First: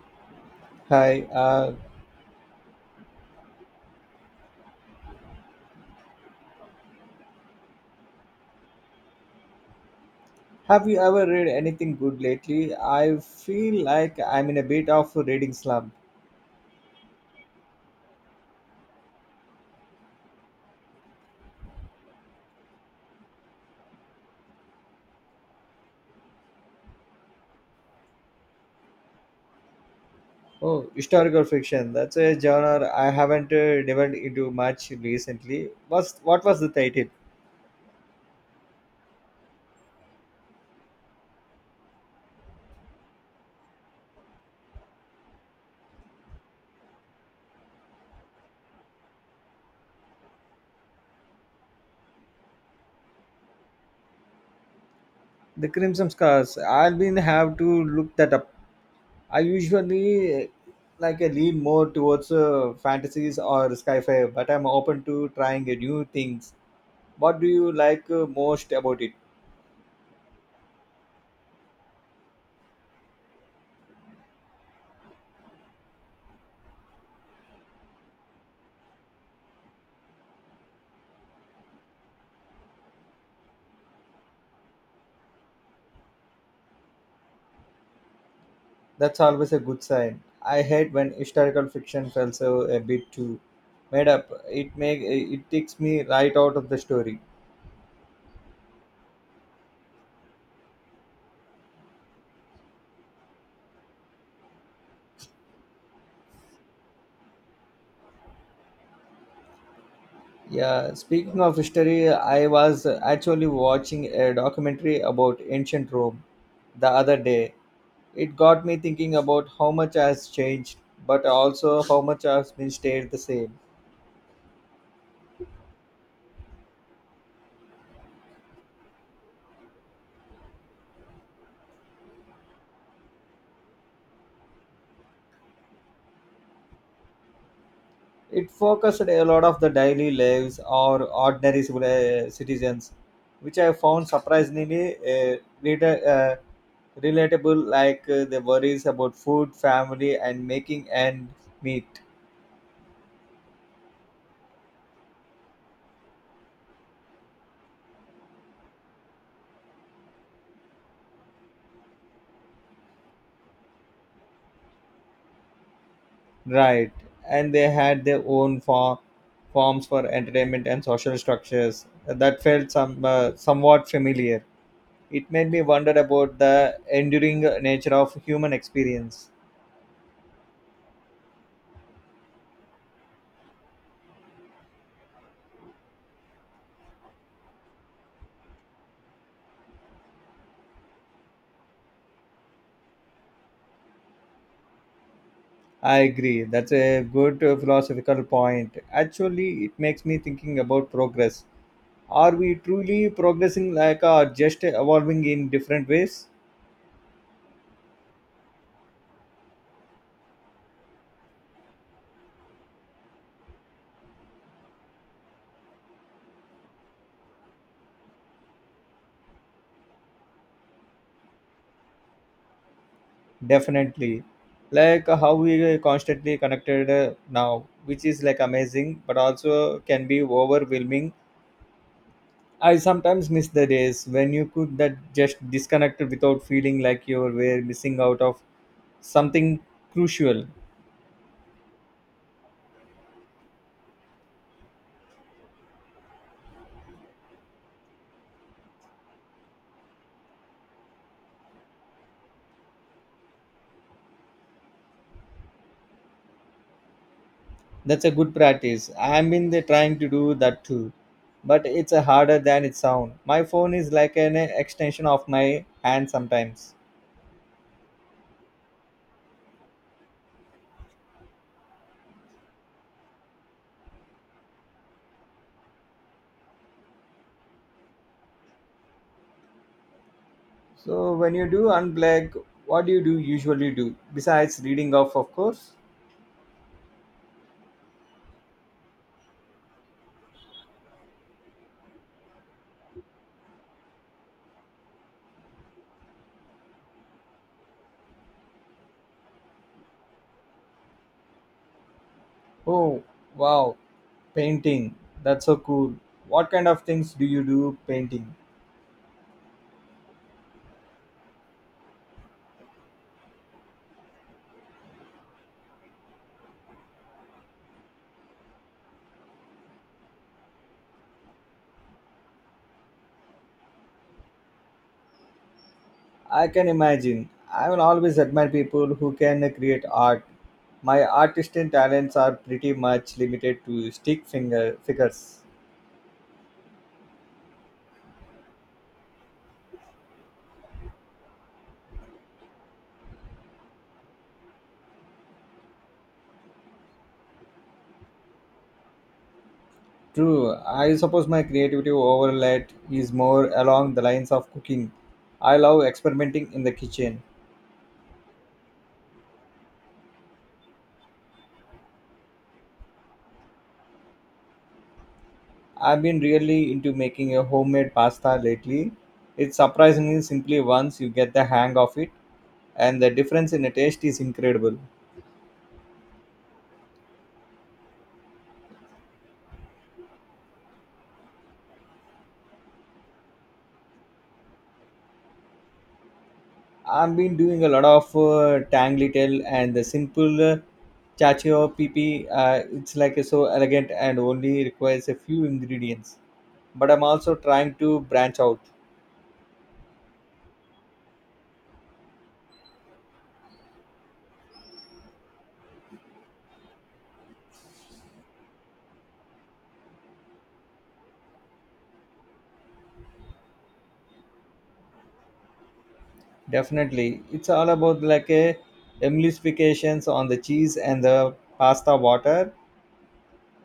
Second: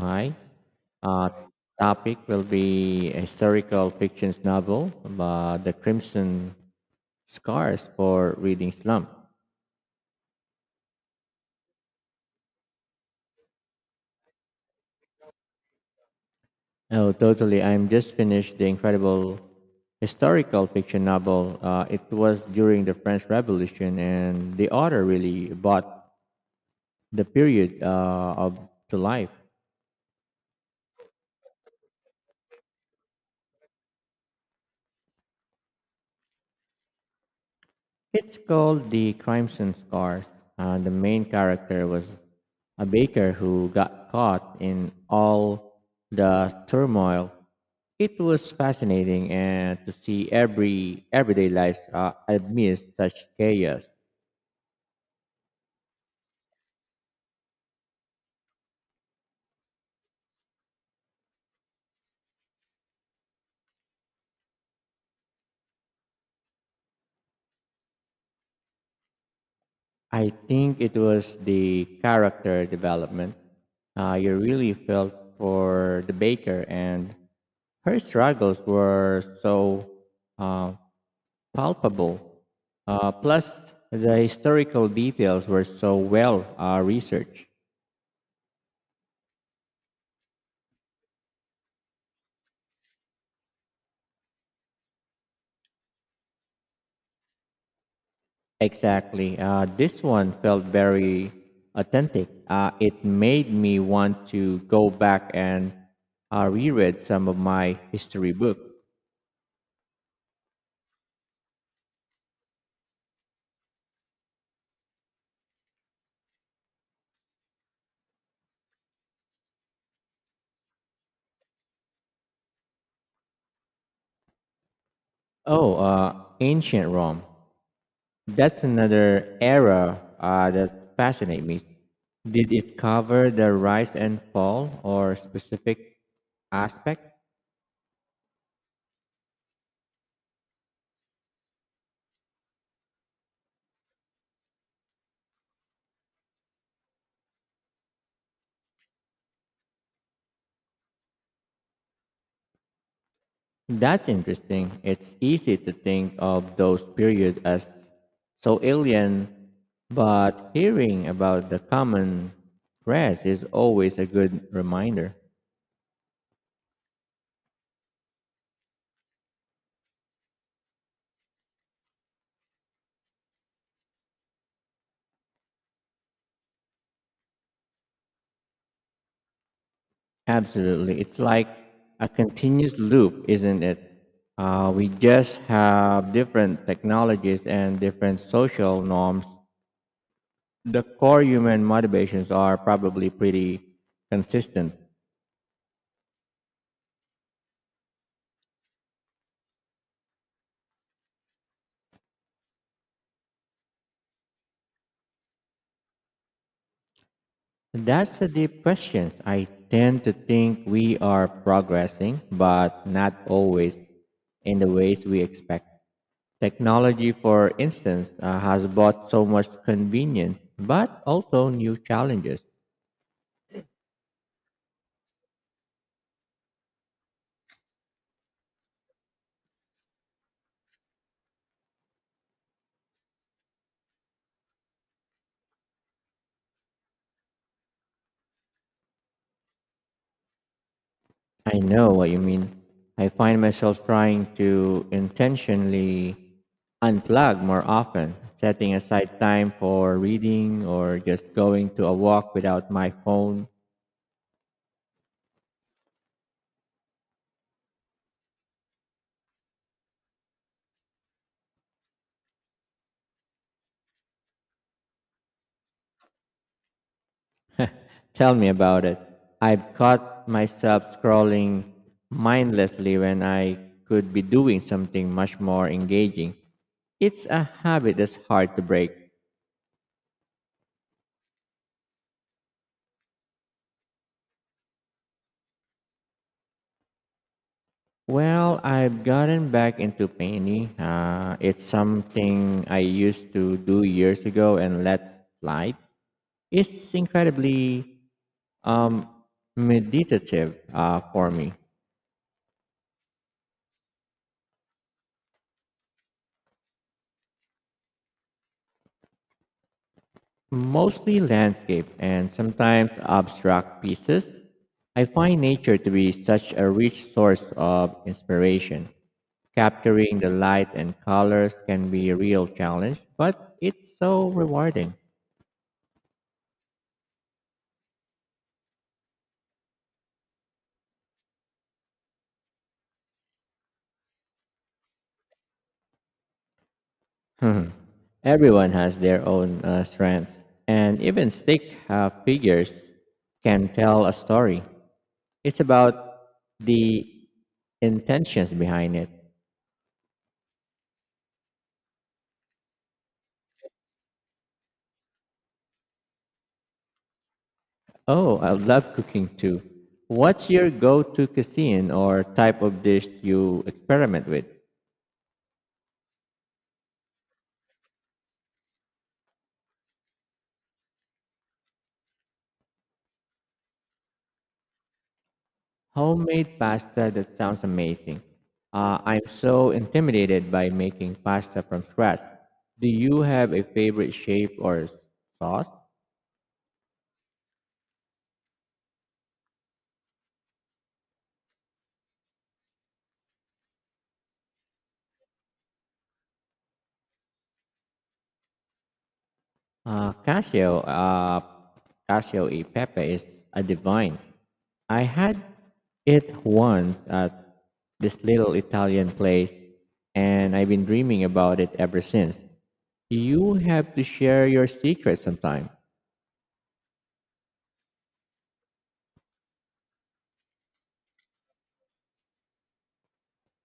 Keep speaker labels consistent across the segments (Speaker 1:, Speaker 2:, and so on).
Speaker 1: Hi.
Speaker 2: Hi,
Speaker 1: Uh, Topic will be a historical fiction's novel, The Crimson Scars for Reading Slump.
Speaker 2: have you ever read anything good lately? I feel like I'm in a bit of a reading slump.
Speaker 1: Oh, totally. I'm just finished the incredible historical fiction novel. It was during the French Revolution, and the author really brought the period of to life.
Speaker 2: Oh, historical fiction. That's a genre I haven't delved into much recently. What was the title?
Speaker 1: It's called The Crimson Scars. The main character was a baker who got caught in all the turmoil. It was fascinating and to see everyday life amidst such chaos.
Speaker 2: The Crimson Scars. I'll be have to look that up. I usually like I lean more towards fantasies or sci-fi, but I'm open to trying new things. What do you like most about it?
Speaker 1: I think it was the character development. You really felt for the baker, and her struggles were so uh, palpable. Plus, the historical details were so well researched.
Speaker 2: That's always a good sign. I hate when historical fiction feels so a bit too made up. It make it takes me right out of the story.
Speaker 1: Exactly. This one felt very authentic. It made me want to go back and reread some of my history book.
Speaker 2: Yeah, speaking of history, I was actually watching a documentary about ancient Rome the other day. It got me thinking about how much has changed, but also how much has been stayed the same.
Speaker 1: Oh, ancient Rome. That's another era that fascinates me. Did it cover the rise and fall or specific aspect?
Speaker 2: It focused a lot of the daily lives or ordinary citizens, which I found surprisingly uh, reader, uh, relatable, like the worries about food, family, and making and meet.
Speaker 1: That's interesting. It's easy to think of those periods as so alien, but hearing about the common threads is always a good reminder.
Speaker 2: Right. And they had their forms for entertainment and social structures that felt somewhat familiar. It made me wonder about the enduring nature of human experience.
Speaker 1: Absolutely. It's like a continuous loop, isn't it? We just have different technologies and different social norms. The core human motivations are probably pretty consistent.
Speaker 2: I agree. That's a good philosophical point. Actually, it makes me thinking about progress. Are we truly progressing like or just evolving in different ways?
Speaker 1: That's a deep question. I tend to think we are progressing, but not always in the ways we expect. Technology, for instance, has brought so much convenience, but also new challenges.
Speaker 2: Definitely. Like how we are constantly connected now, which is like amazing, but also can be overwhelming. I sometimes miss the days when you could that just disconnected without feeling like you were missing out of something crucial.
Speaker 1: I know what you mean. I find myself trying to intentionally unplug more often, setting aside time for reading or just going to a walk without my phone.
Speaker 2: That's a good practice. I'm in the trying to do that too, but it's harder than it sounds. My phone is like an extension of my hand sometimes.
Speaker 1: Tell me about it. I've caught myself scrolling mindlessly when I could be doing something much more engaging. It's a habit that's hard to break.
Speaker 2: So when you do unplug, what do you do usually do besides reading off, of course?
Speaker 1: Well, I've gotten back into painting. It's something I used to do years ago and let slide. It's incredibly um, meditative for me.
Speaker 2: Oh, wow, painting. That's so cool. What kind of things do you do painting?
Speaker 1: Mostly landscape and sometimes abstract pieces. I find nature to be such a rich source of inspiration. Capturing the light and colors can be a real challenge, but it's so rewarding.
Speaker 2: I can imagine. I will always admire people who can create art. My artistic talents are pretty much limited to stick finger figures.
Speaker 1: Hmm. Everyone has their own strengths, and even stick figures can tell a story. It's about the intentions behind it.
Speaker 2: True, I suppose my creativity overlap is more along the lines of cooking. I love experimenting in the kitchen.
Speaker 1: Oh, I love cooking too. What's your go to cuisine or type of dish you experiment with?
Speaker 2: I've been really into making a homemade pasta lately. It's surprisingly simply once you get the hang of it, and the difference in the taste is incredible.
Speaker 1: Homemade pasta, that sounds amazing. I'm so intimidated by making pasta from scratch. Do you have a favorite shape or sauce?
Speaker 2: I've been doing a lot of tang little and the simple chacho pipi. It's like so elegant and only requires a few ingredients. But I'm also trying to branch out.
Speaker 1: Uh, Casio, uh, Casio e Pepe is a divine. I had it once at this little Italian place, and I've been dreaming about it ever since. You have to share your secret sometime.
Speaker 2: Definitely, it's all about like a emulsifications on the cheese and the pasta water.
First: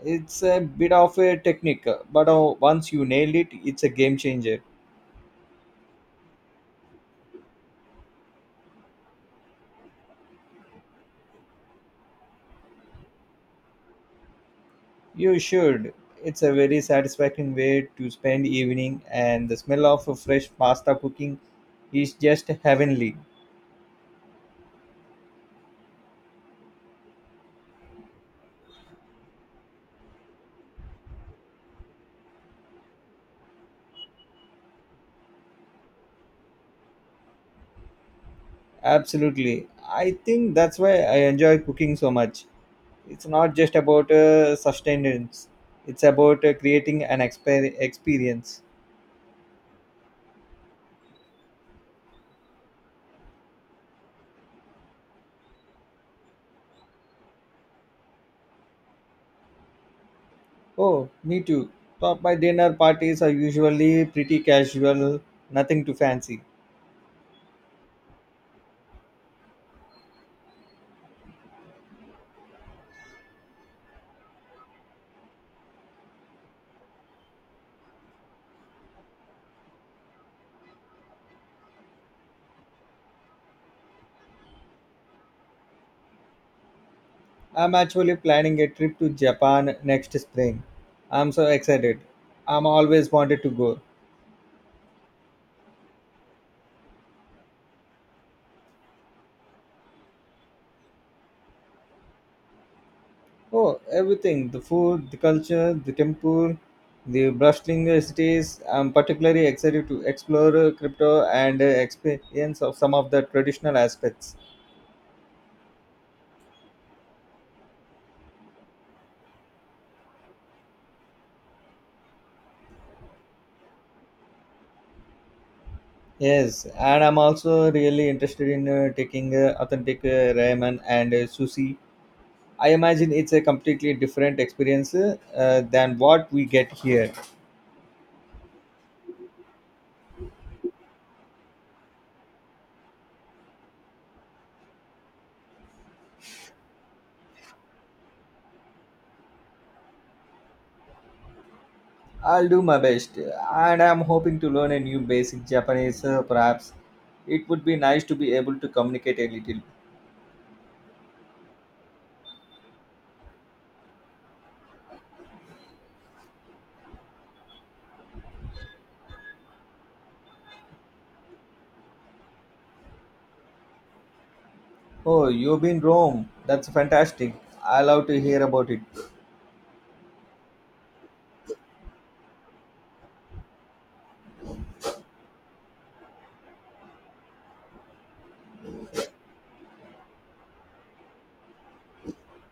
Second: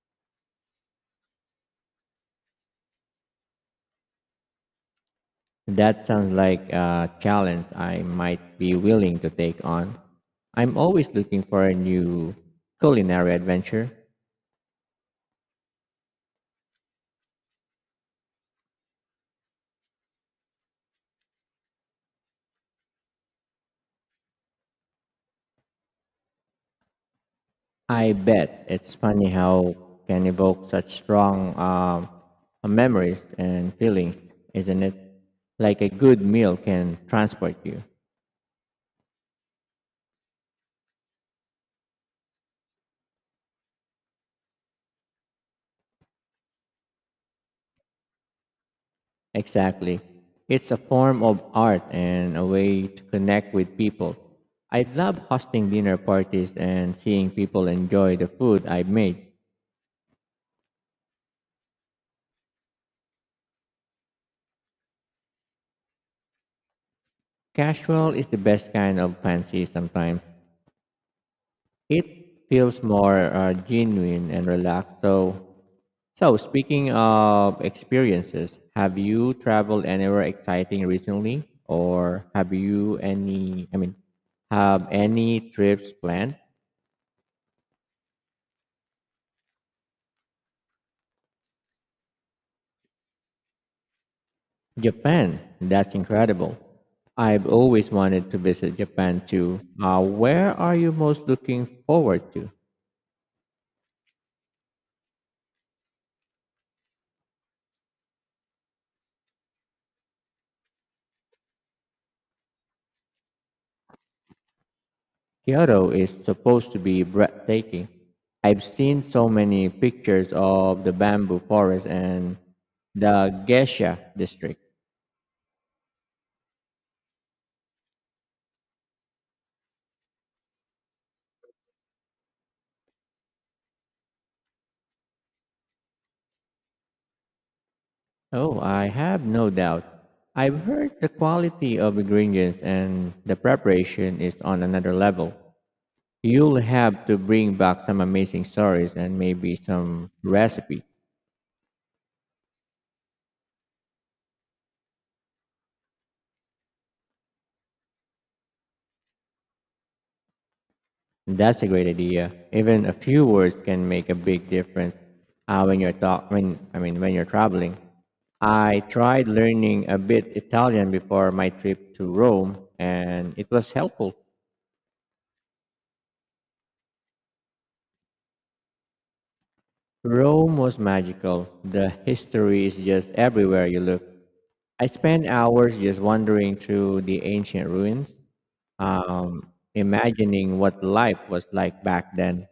Speaker 2: It's a bit of a technique, but once you nail it, it's a game changer.
Speaker 1: That sounds like a challenge I might be willing to take on. I'm always looking for a new culinary adventure.
Speaker 2: You should. It's a very satisfying way to spend evening, and the smell of a fresh pasta cooking is just heavenly.
Speaker 1: I bet it's funny how can evoke such strong memories and feelings, isn't it? Like a good meal can transport you.
Speaker 2: Absolutely. I think that's why I enjoy cooking so much. It's not just about sustenance, it's about creating an experience.
Speaker 1: Exactly. It's a form of art and a way to connect with people. I love hosting dinner parties and seeing people enjoy the food I made.
Speaker 2: Oh, me too. But my dinner parties are usually pretty casual, nothing too fancy.
Speaker 1: Casual is the best kind of fancy sometimes. It feels more genuine and relaxed, so So, speaking of experiences, have you traveled anywhere exciting recently, or have you any? I mean, have any trips planned?
Speaker 2: I'm actually planning a trip to Japan next spring. I'm so excited. I'm always wanted to go.
Speaker 1: Japan, that's incredible. I've always wanted to visit Japan too. Where are you most looking forward to?
Speaker 2: Oh, everything the food, the culture, the temple, the bustling cities. I'm particularly excited to explore crypto and experience of some of the traditional aspects.
Speaker 1: Kyoto is supposed to be breathtaking. I've seen so many pictures of the bamboo forest and the geisha district.
Speaker 2: Yes, and I'm also really interested in taking authentic ramen and sushi. I imagine it's a completely different experience than what we get here.
Speaker 1: Oh, I have no doubt. I've heard the quality of ingredients and the preparation is on another level. You'll have to bring back some amazing stories and maybe some recipe.
Speaker 2: I'll do my best, and I'm hoping to learn a new basic Japanese. Perhaps it would be nice to be able to communicate a little.
Speaker 1: That's a great idea. Even a few words can make a big difference when you're traveling. I tried learning a bit Italian before my trip to Rome, and it was helpful.
Speaker 2: Oh, you've been Rome. That's fantastic. I love to hear about it.
Speaker 1: Rome was magical. The history is just everywhere you look. I spent hours just wandering through the ancient ruins, imagining what life was like back then.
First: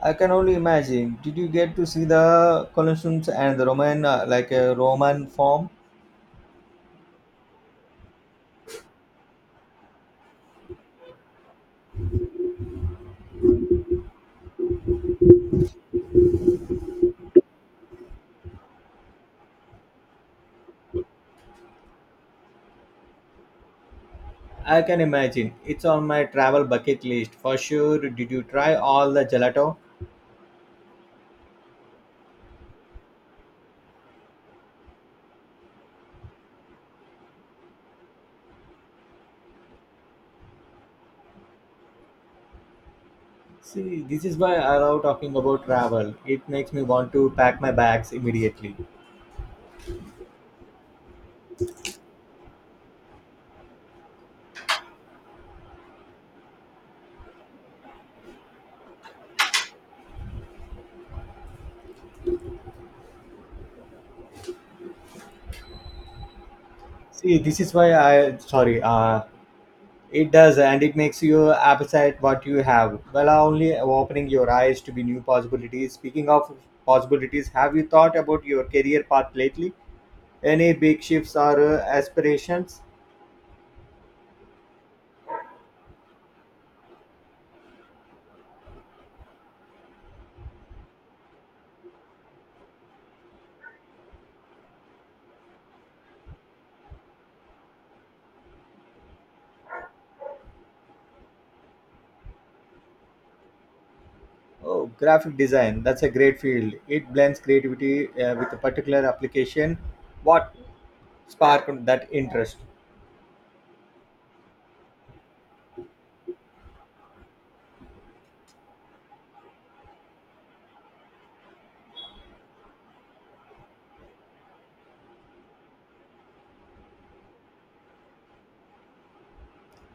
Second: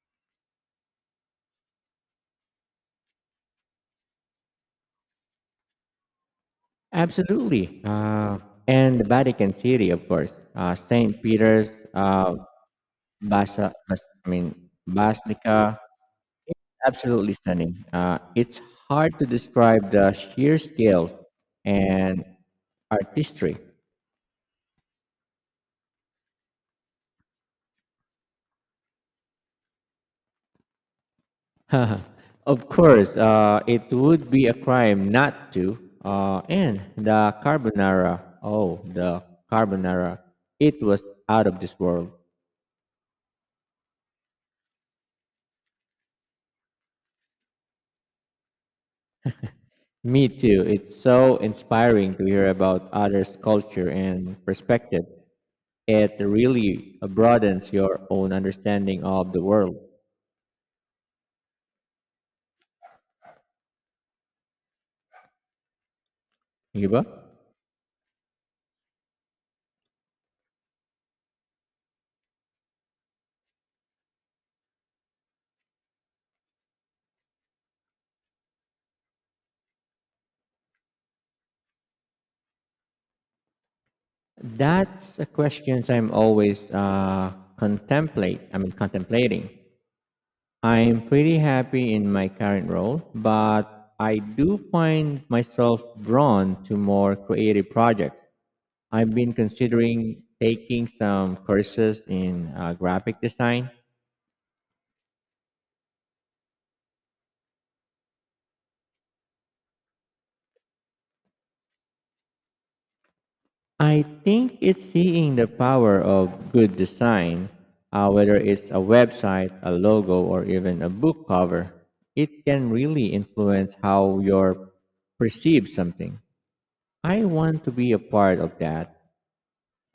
Speaker 2: I can only imagine. Did you get to see the Colosseums and the like a Roman form?
Speaker 1: Absolutely. And the Vatican City, of course. St. Peter's Basa, Bas- I mean, Basilica. Absolutely stunning. It's hard to describe the sheer scales and artistry.
Speaker 2: I can imagine. It's on my travel bucket list for sure. Did you try all the gelato?
Speaker 1: Of course, it would be a crime not to. And the carbonara, it was out of this world.
Speaker 2: See, this is why I love talking about travel. It makes me want to pack my bags immediately.
Speaker 1: Me too. It's so inspiring to hear about others' culture and perspective. It really broadens your own understanding of the world. Yuba?
Speaker 2: See, this is why I sorry. It does, and it makes you appreciate what you have. Well, only opening your eyes to be new possibilities. Speaking of possibilities, have you thought about your career path lately? Any big shifts or aspirations?
Speaker 1: That's a question I'm always contemplate. I mean, contemplating. I'm pretty happy in my current role, but I do find myself drawn to more creative projects. I've been considering taking some courses in graphic design.
Speaker 2: Oh, graphic design. That's a great field. It blends creativity with a particular application. What sparked that interest?
Speaker 1: I think it's seeing the power of good design, whether it's a website, a logo, or even a book cover. It can really influence how you're perceived something. I want to be a part of that.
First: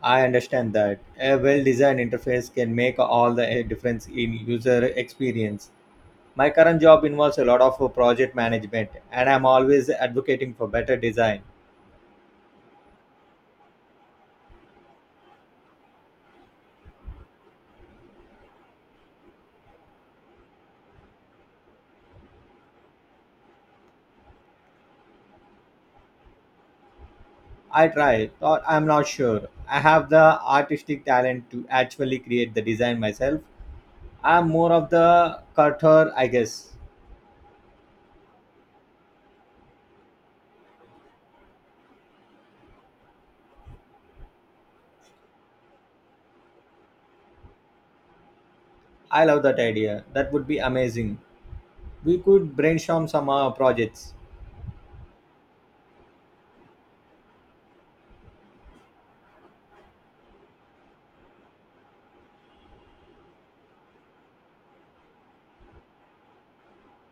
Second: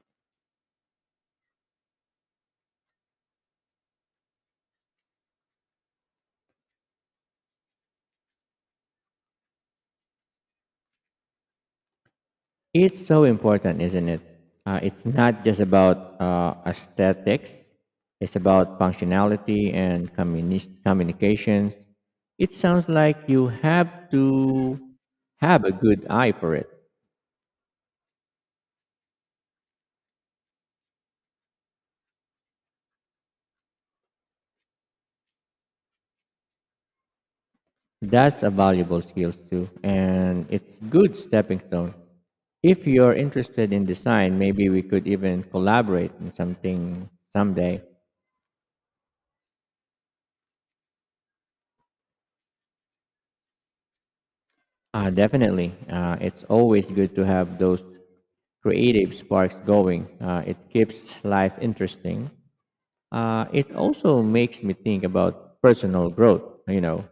Speaker 2: I understand that a well-designed interface can make all the difference in user experience. My current job involves a lot of project management, and I'm always advocating for better design.
Speaker 1: It's so important, isn't it? It's not just about aesthetics, it's about functionality and communications. It sounds like you have to have a good eye for it.
Speaker 2: I try, but I'm not sure. I have the artistic talent to actually create the design myself. I'm more of the cutter, I guess.
Speaker 1: That's a valuable skill too, and it's good stepping stone. If you're interested in design, maybe we could even collaborate in something someday.
Speaker 2: I love that idea. That would be amazing. We could brainstorm some projects.
Speaker 1: Definitely. It's always good to have those creative sparks going. It keeps life interesting. It also makes me think about personal growth, you know,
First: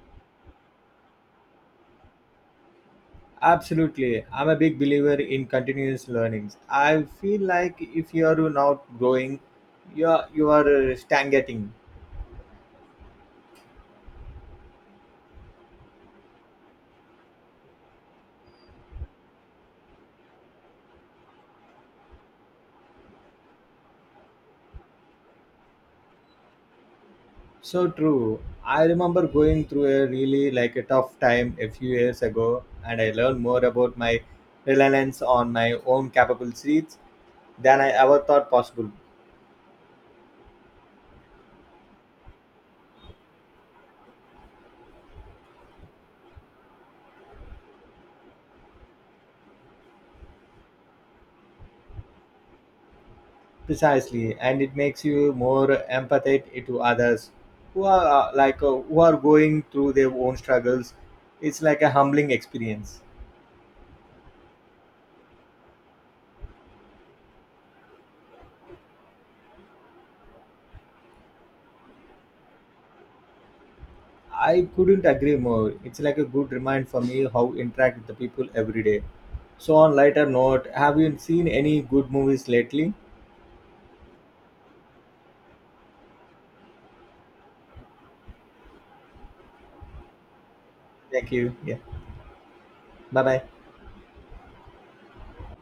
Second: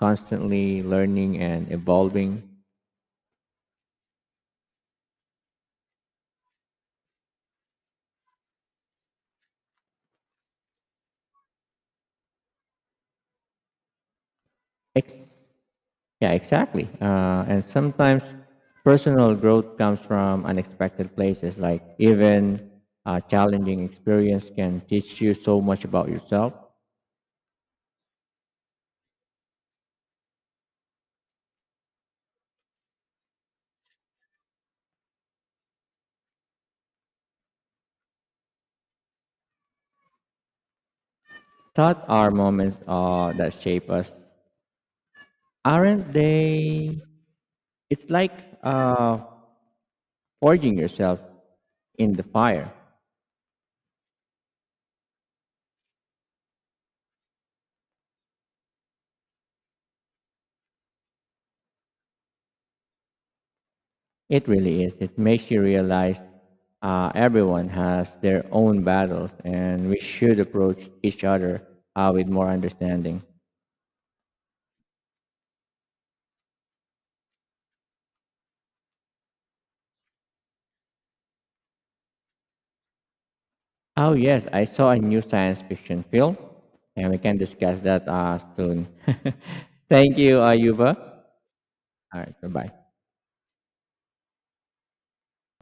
Speaker 1: constantly learning and evolving.
Speaker 2: Absolutely. I'm a big believer in continuous learnings. I feel like if you are not growing, you are stagnating.
Speaker 1: Ex- yeah, exactly. And sometimes personal growth comes from unexpected places, like even a challenging experience can teach you so much about yourself.
Speaker 2: So true. I remember going through a really like a tough time a few years ago, and I learned more about my reliance on my own capabilities than I ever thought possible.
Speaker 1: Thought are moments that shape us, aren't they? It's like uh, forging yourself in the fire.
Speaker 2: Precisely, and it makes you more empathetic to others who are who are going through their own struggles. It's like a humbling experience.
Speaker 1: It really is. It makes you realize everyone has their own battles, and we should approach each other with more understanding.
Speaker 2: I couldn't agree more. It's like a good reminder for me how interact with the people every day. So on lighter note, have you seen any good movies lately?
Speaker 1: Oh yes, I saw a new science fiction film, and we can discuss that soon. Thank you, Ayuba.
Speaker 2: Thank you. Yeah.
Speaker 1: All right, bye-bye.
Speaker 2: Bye bye.